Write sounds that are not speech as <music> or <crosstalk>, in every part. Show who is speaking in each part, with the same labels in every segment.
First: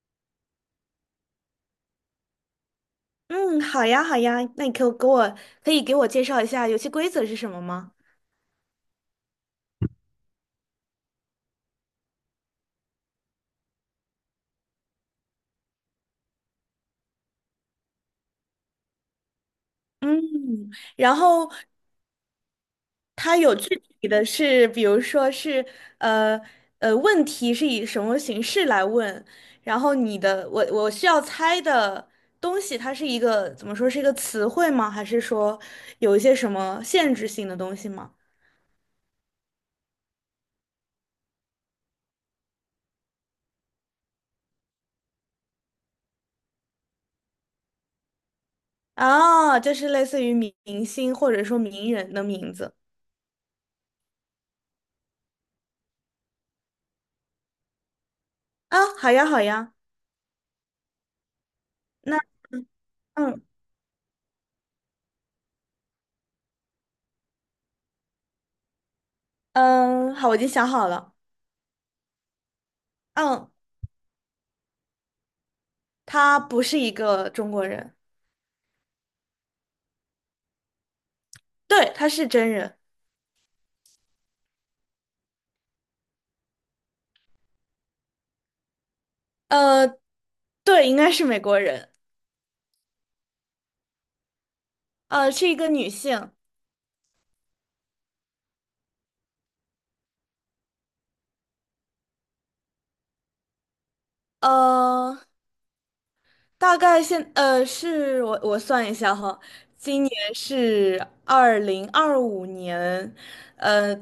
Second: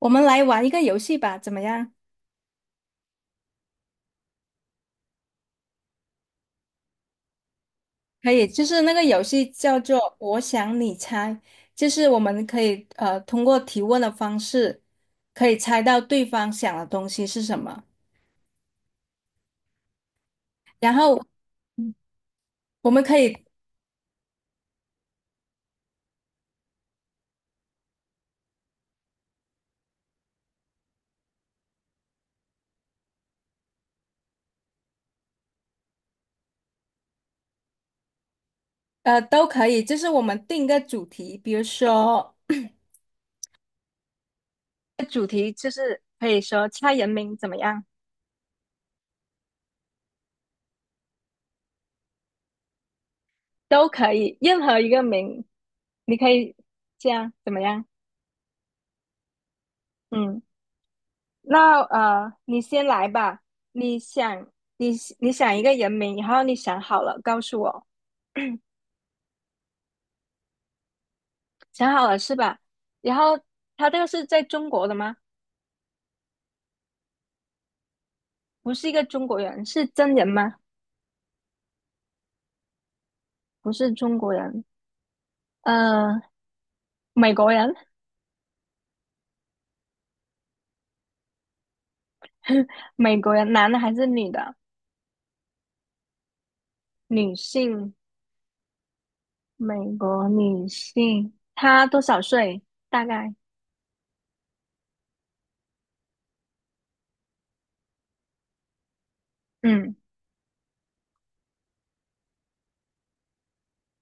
Speaker 1: 我们来玩一个游戏吧，怎么样？
Speaker 2: 嗯，好呀，好呀，那你可以给我介绍一下游戏规则是什么吗？
Speaker 1: 可以，就是那个游戏叫做"我想你猜"，就是我们可以通过提问的方式，可以猜到对方想的东西是什么。
Speaker 2: 嗯，
Speaker 1: 然
Speaker 2: 然
Speaker 1: 后
Speaker 2: 后
Speaker 1: 我们可
Speaker 2: 它
Speaker 1: 以
Speaker 2: 有具体的是，比如说是呃问题是以什么形式来问，然后你的我我需要猜的东西，它是一个怎么说是一个词汇吗？还是说有一些什么限制性的东西吗？
Speaker 1: 都可以，就是我们定一个主题，比如说 <coughs> <clears throat> 可以说猜人名怎么样，
Speaker 2: 啊，就是类似于明星或者说名人的名字。
Speaker 1: 都可以，任何一个名，你可以这样怎么样？
Speaker 2: 啊，好呀，好呀，
Speaker 1: 嗯。那
Speaker 2: 那
Speaker 1: 你先来吧。
Speaker 2: 嗯
Speaker 1: 你想，你你想一个人名，然后你想好了告诉我，
Speaker 2: 嗯，好，我已经想好了。
Speaker 1: 想好了是吧？然后
Speaker 2: 嗯，
Speaker 1: 他这个是在中国的吗？
Speaker 2: 他不是一个中国人。
Speaker 1: 不是一个中国人，是真人吗？
Speaker 2: 对，他是真人。
Speaker 1: 不是中国人，呃，美国人，
Speaker 2: 呃，对，应该是美国人。
Speaker 1: <laughs> 美国人，男的还是女的？
Speaker 2: 是一个女性。
Speaker 1: 女性，美国女性，她多少岁？大概，
Speaker 2: 呃，大概现，呃，是我我算一下哈。
Speaker 1: 嗯
Speaker 2: 今年是2025年，呃，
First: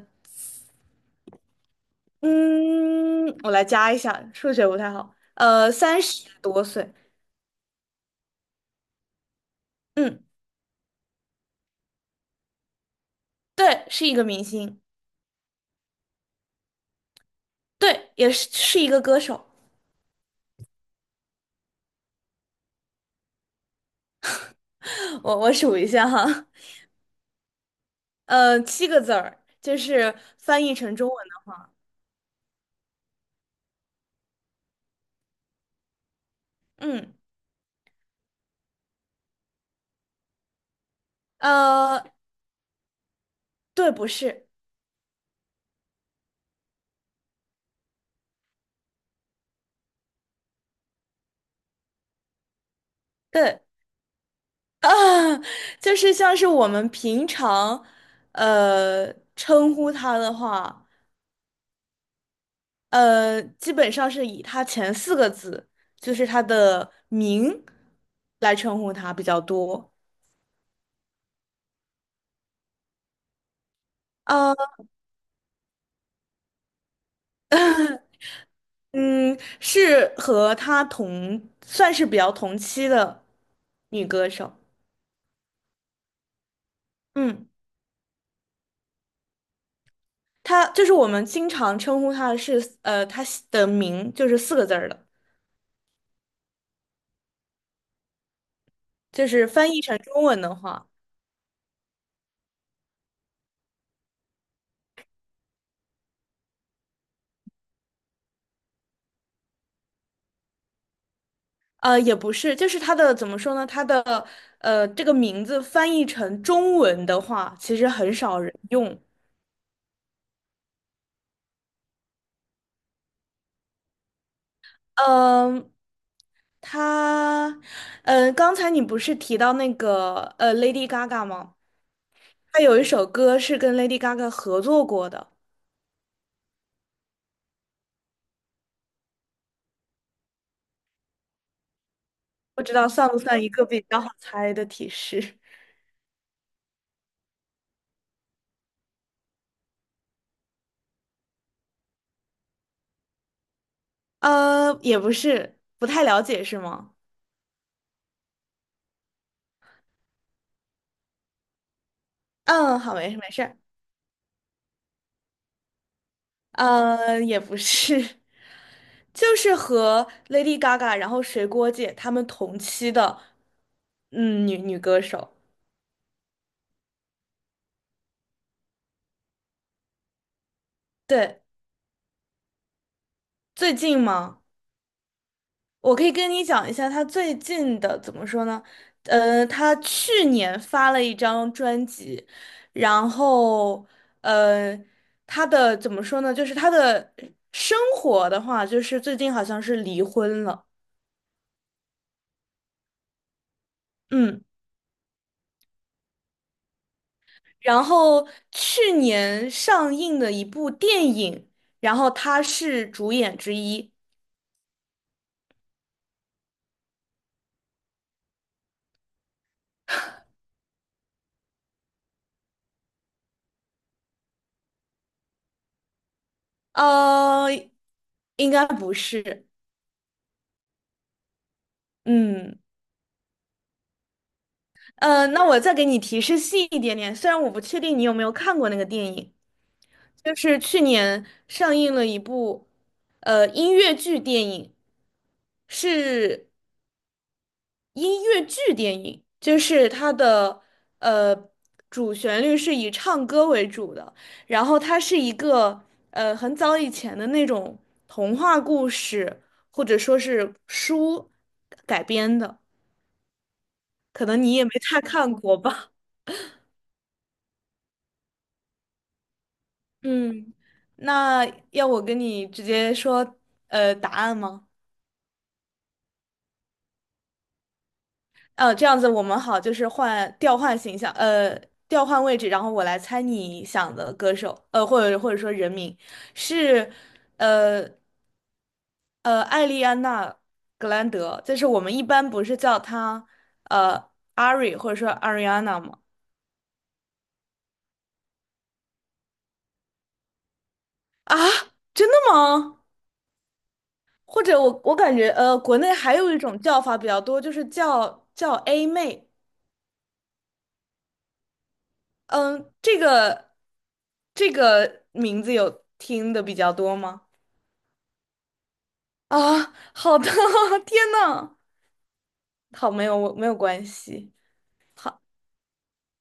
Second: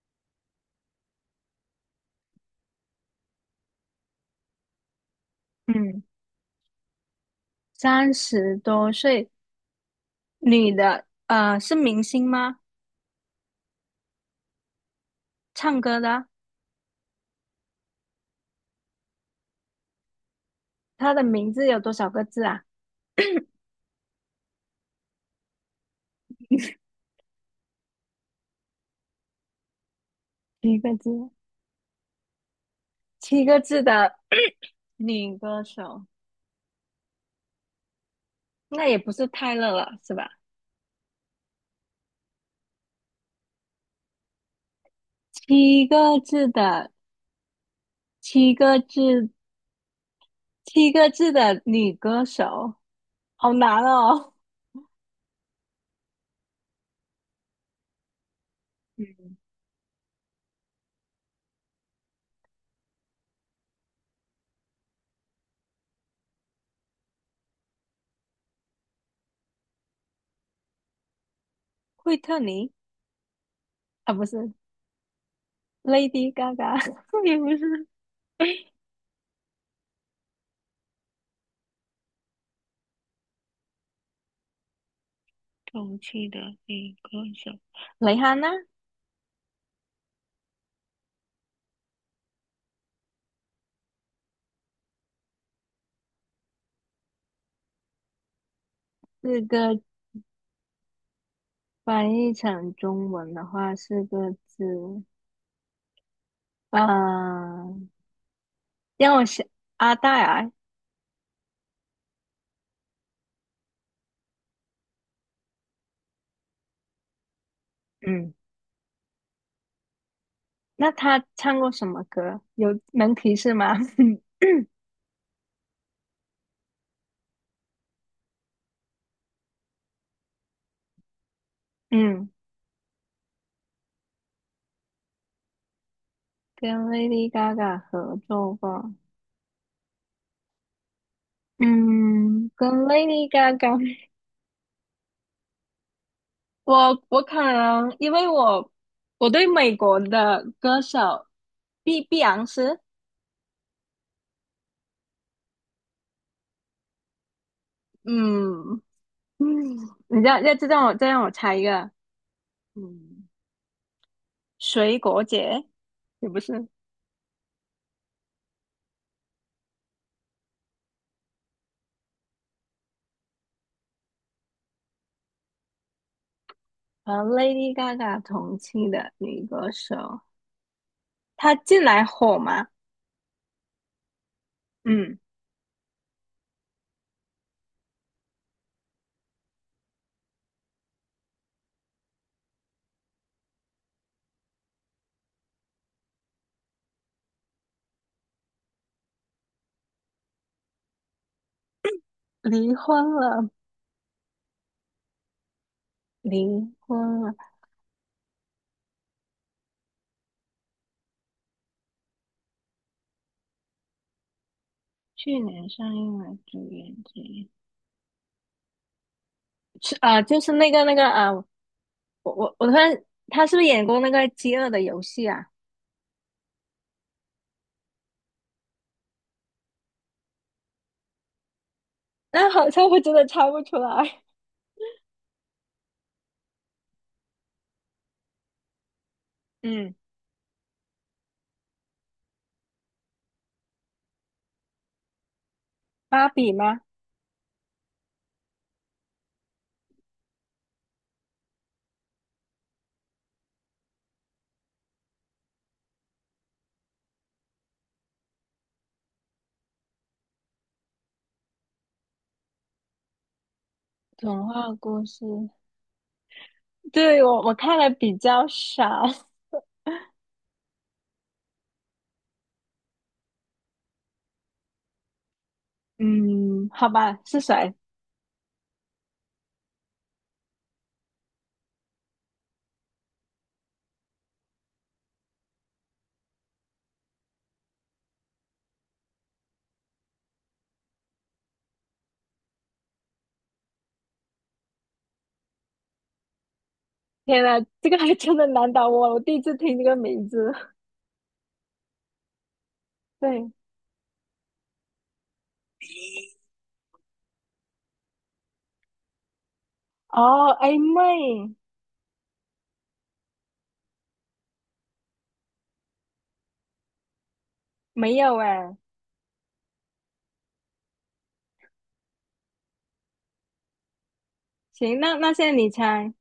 Speaker 2: 嗯，我来加一下，数学不太好，三
Speaker 1: 嗯，
Speaker 2: 十多岁，
Speaker 1: 30多岁，
Speaker 2: 嗯，
Speaker 1: 女的，是明星吗？
Speaker 2: 对，是一个明星。
Speaker 1: 唱歌的？
Speaker 2: 对，也是一个歌手。
Speaker 1: 她的名字有多少个字啊？
Speaker 2: <laughs> 我数一下哈。七个字儿，就是翻译
Speaker 1: 七个
Speaker 2: 成中文
Speaker 1: 字，
Speaker 2: 的。
Speaker 1: 七个字的女歌手，
Speaker 2: 嗯，
Speaker 1: 那也不是泰勒了，是吧？
Speaker 2: 呃，对，不是。
Speaker 1: 七个字的，七个字，七个字的女歌手，好
Speaker 2: 对。
Speaker 1: 难哦。
Speaker 2: 啊，<laughs> 就是像是我们平常，
Speaker 1: 嗯，
Speaker 2: 称呼它的话，基本上是以它前四个字，就是它的名来称呼它比较多。
Speaker 1: 惠特尼啊，不是
Speaker 2: 呃，
Speaker 1: Lady Gaga，<laughs> 也不是
Speaker 2: 嗯，是和她同，算是比较同期的女歌手。
Speaker 1: 同期的女歌
Speaker 2: 嗯。
Speaker 1: 手，蕾哈娜，
Speaker 2: 它就是我们经常称呼它它的名就是四个字儿的，就
Speaker 1: 四
Speaker 2: 是翻
Speaker 1: 个
Speaker 2: 译成中文的话。
Speaker 1: 翻译成中文的话，4个字，啊，让我想，阿黛尔，
Speaker 2: 也不是，就是它的怎么说呢？它的这个名字翻译成中文的话，其实很
Speaker 1: 嗯。
Speaker 2: 少人用。
Speaker 1: 那他唱过什么歌？有能提示吗？
Speaker 2: 嗯、他，刚才你不是提到那个Lady Gaga 吗？
Speaker 1: <laughs> 嗯，
Speaker 2: 她有一首歌是跟 Lady Gaga 合作过的。
Speaker 1: 跟 Lady Gaga 合作过。嗯，
Speaker 2: 不
Speaker 1: 跟
Speaker 2: 知道算不
Speaker 1: Lady
Speaker 2: 算一个
Speaker 1: Gaga，
Speaker 2: 比较
Speaker 1: <laughs>
Speaker 2: 好猜的提示？
Speaker 1: 我可能，因为我对美国的歌手，碧碧昂斯，
Speaker 2: <laughs> 也不是，不太了解是吗？
Speaker 1: 嗯嗯，你要再让我猜一个，
Speaker 2: 嗯，好，没事
Speaker 1: 嗯，
Speaker 2: 没事。
Speaker 1: 水果姐也不是，
Speaker 2: 也不是。<laughs> 就是和 Lady Gaga，然后水果姐她们同期的，嗯，女歌手。
Speaker 1: 和 Lady Gaga 同期的女歌手，
Speaker 2: 对，
Speaker 1: 她近来火吗？
Speaker 2: 最近吗？
Speaker 1: 嗯，
Speaker 2: 我可以跟你讲一下她最近的怎么说呢？她去年发了一张专辑，然后呃，她的怎么说呢？就是她的生活的话，就是最近好像是离婚了。
Speaker 1: 离婚了，
Speaker 2: 嗯。
Speaker 1: 离婚了。
Speaker 2: 然后去年上映的一部电影，然后他是主演之一。
Speaker 1: 去年上映了《主演之一，是啊、就是那个啊、我突然，他是不是演过那个《饥饿的游戏》啊？
Speaker 2: 呃，应该不是。
Speaker 1: 那
Speaker 2: 嗯，
Speaker 1: 好像我真的猜不出来。
Speaker 2: 那我再给你提示细一点点，虽然我不确定你有没有看过那个电影，
Speaker 1: 嗯，
Speaker 2: 就是去年上映了一部音乐剧电影，
Speaker 1: 芭
Speaker 2: 是。
Speaker 1: 比吗？
Speaker 2: 音乐剧电影，就是它的呃主旋律是以唱歌为主的，然后它是一个很早以前的那种童话故事或者说是书改编的，可能
Speaker 1: 童
Speaker 2: 你也没
Speaker 1: 话
Speaker 2: 太
Speaker 1: 故事，
Speaker 2: 看过吧。
Speaker 1: 对，我看的比较少。
Speaker 2: 嗯，那要我跟你直接说答案吗？
Speaker 1: 嗯，好吧，是谁？
Speaker 2: 这样子我们好，就是调换形象，调换位置，然后我来猜你想的歌手，或者说人名是。呃艾丽安娜·格兰德，就是我们一般不是叫她呃 Ari 或者说 Ariana 吗？
Speaker 1: 天呐，这个还真的难倒我，我第一次听这个名字。
Speaker 2: 啊，真的吗？
Speaker 1: 对，
Speaker 2: 或者我感觉国内还有一种叫法比较多，就是叫 A 妹。
Speaker 1: 哦，A 妹
Speaker 2: 嗯，这个名字有听的比较多吗？
Speaker 1: 没有哎。
Speaker 2: 啊，好的，<laughs> 天呐，好，没有关系。
Speaker 1: 行，那现在你猜，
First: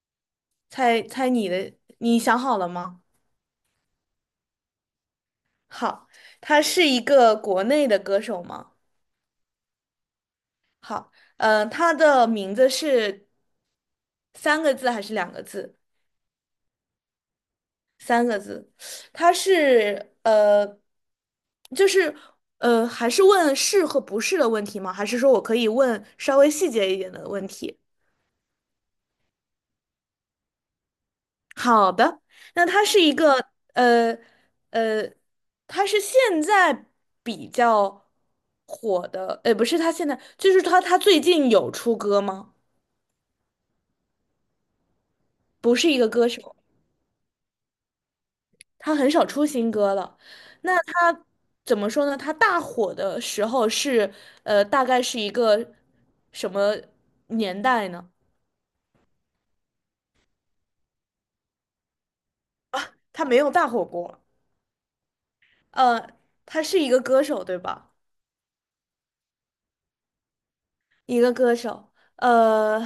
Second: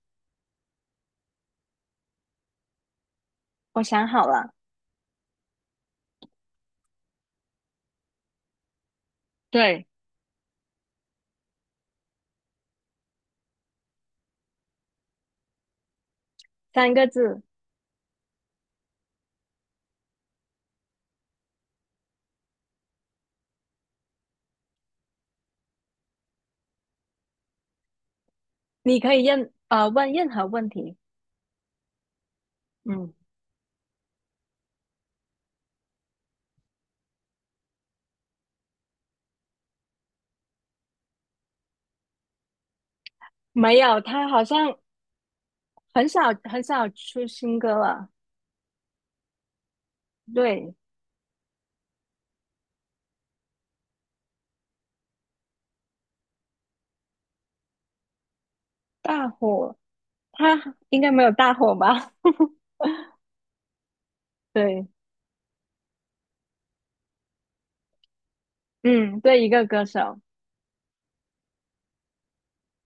Speaker 2: 猜猜你的，你想好了吗？
Speaker 1: 我想好了。
Speaker 2: 好，他是一个国内的歌手吗？
Speaker 1: 对，
Speaker 2: 好。他的名字是三个字还是两个字？
Speaker 1: 3个字，
Speaker 2: 三个字。他是呃，就是呃，还是问是和不是的问题吗？还是说我可以问稍微细节一点的问题？
Speaker 1: 你可以问任何问题。
Speaker 2: 好的，那
Speaker 1: 嗯，
Speaker 2: 呃呃，它是现在比较火的，不是它现在，就是它最近有出歌吗？
Speaker 1: 没有，他好像
Speaker 2: 不是一
Speaker 1: 很
Speaker 2: 个
Speaker 1: 少
Speaker 2: 歌手，
Speaker 1: 很少出新歌了。
Speaker 2: 他很少出新歌了。
Speaker 1: 对，
Speaker 2: 那他怎么说呢？他大火的时候大概是一个什么年代呢？
Speaker 1: 大火，他应该没有大火吧？<laughs>
Speaker 2: 他没有大火过。
Speaker 1: 对，
Speaker 2: 呃，他是一个歌手，对吧？
Speaker 1: 嗯，对，一个歌手，
Speaker 2: 一个歌手。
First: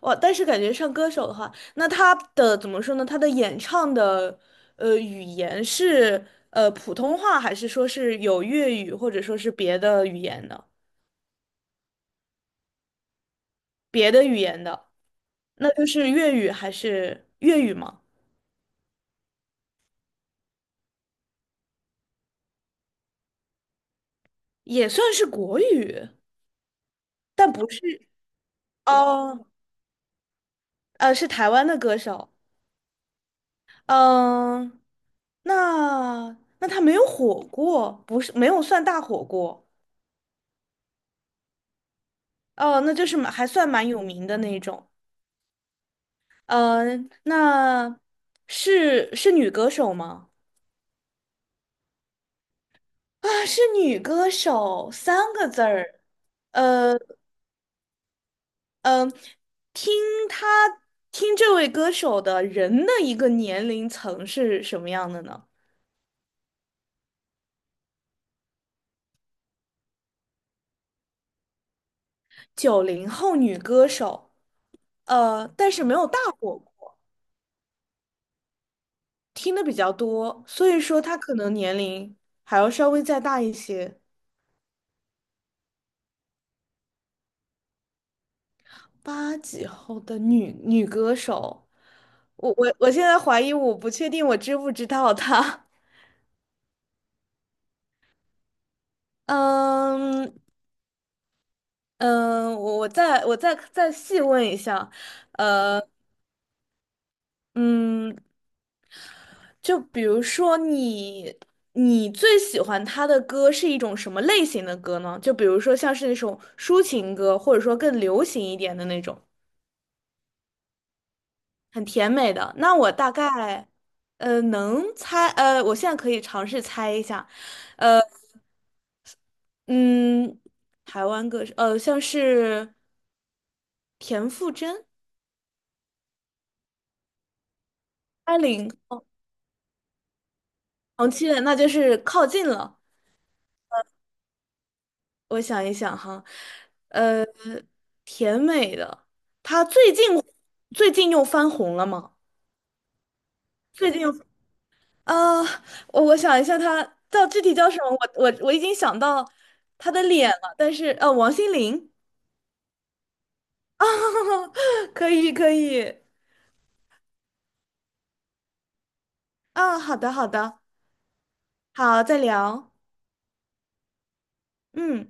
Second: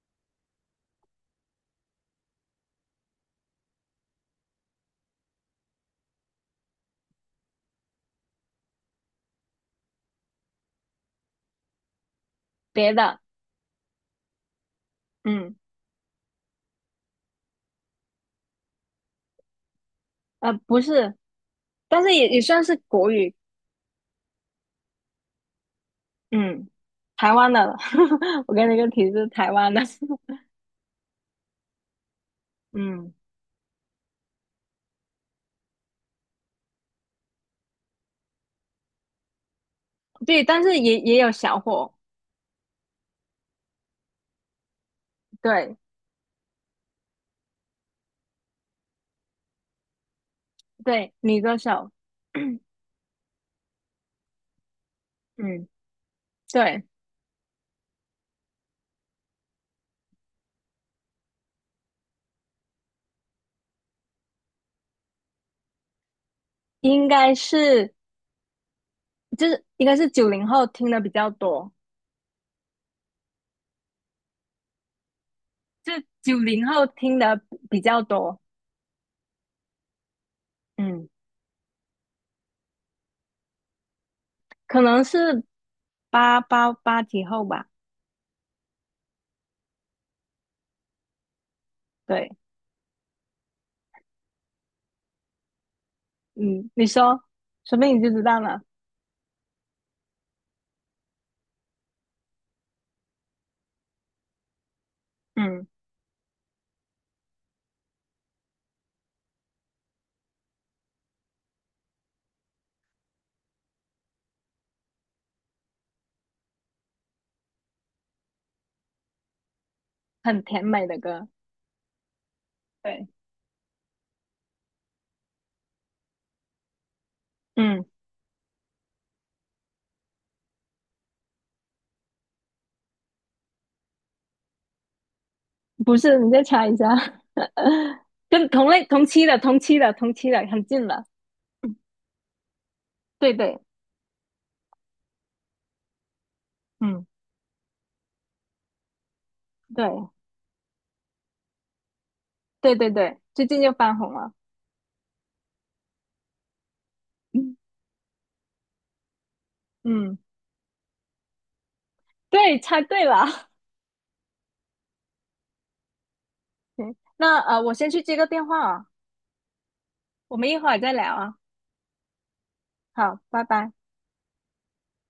Speaker 2: 我但是感觉上歌手的话，那他的怎么说呢？他的演唱的语言是普通话，还是说是有粤语，或者说是别的语言的？
Speaker 1: 别的，
Speaker 2: 别的语言的，
Speaker 1: 嗯，
Speaker 2: 那就是粤语吗？
Speaker 1: 不是，但是也算是国语，
Speaker 2: 也算是国语。
Speaker 1: 嗯，台湾
Speaker 2: 但
Speaker 1: 的
Speaker 2: 不
Speaker 1: 了
Speaker 2: 是
Speaker 1: <laughs> 我给你一个提示，
Speaker 2: 哦，
Speaker 1: 台湾的，
Speaker 2: 是台湾的歌手。
Speaker 1: <laughs> 嗯，
Speaker 2: 嗯、那他没有火过，不是没有算大火过。
Speaker 1: 对，但是也有小火，
Speaker 2: 哦，那就是还算蛮有名的那种。
Speaker 1: 对
Speaker 2: 呃，那是女歌手吗？
Speaker 1: 对，女歌手，<coughs> <clears throat>
Speaker 2: 啊，是女歌手，三个字
Speaker 1: 嗯，
Speaker 2: 儿。
Speaker 1: 对。
Speaker 2: 呃嗯、呃，听她听这位歌手的人的一个年龄层是什么样的呢？
Speaker 1: 应该是应该是九零后听的比较多，
Speaker 2: 90后女歌手。但是
Speaker 1: 就
Speaker 2: 没有大
Speaker 1: 九
Speaker 2: 火
Speaker 1: 零后
Speaker 2: 过，
Speaker 1: 听的比较多，
Speaker 2: 听的比较多，所以说
Speaker 1: 嗯，
Speaker 2: 她可能年龄还要稍微再大一些。
Speaker 1: 可能是八几后吧，
Speaker 2: 八几后的女歌手。
Speaker 1: 对，
Speaker 2: 我现在怀疑，我不确定我知不知道她。
Speaker 1: 嗯，你说，说不定你就知道了，
Speaker 2: <laughs> 嗯嗯，我再细问一下。
Speaker 1: 嗯，
Speaker 2: 呃嗯，就比如说你最喜欢她的歌是一种什么类型的歌呢？就比如说像是那种抒情歌，或者说更流行一点的那种，
Speaker 1: 很甜美的歌，
Speaker 2: 很甜美的。那我
Speaker 1: 对，
Speaker 2: 大概呃能猜呃，我现在可以尝试猜一下。
Speaker 1: 嗯，
Speaker 2: 嗯，台湾歌手，像是田馥甄、
Speaker 1: 不是，你再猜一下，<laughs>
Speaker 2: 艾
Speaker 1: 跟同
Speaker 2: 琳、
Speaker 1: 类同
Speaker 2: 哦
Speaker 1: 期的同期的同期的很近了，
Speaker 2: 黄绮蕾，那就是靠近了。
Speaker 1: 对对，
Speaker 2: 我想一想哈，
Speaker 1: 嗯，
Speaker 2: 呃，甜美的，她最近
Speaker 1: 对
Speaker 2: 最近又翻红了吗？
Speaker 1: 对对对，最近又
Speaker 2: 最
Speaker 1: 翻
Speaker 2: 近又
Speaker 1: 红了，
Speaker 2: 啊，呃我想一下她，叫具体
Speaker 1: 嗯
Speaker 2: 叫什么？我已经想到她的
Speaker 1: 嗯，
Speaker 2: 脸了，但是王心凌。
Speaker 1: 对，猜对了。<laughs>
Speaker 2: <laughs> 啊，可以可以。
Speaker 1: 行，那我先去接个电话啊，
Speaker 2: 啊，好的好
Speaker 1: 我们一
Speaker 2: 的。
Speaker 1: 会儿再聊啊。
Speaker 2: 好，再聊。
Speaker 1: 好，拜拜。
Speaker 2: 嗯。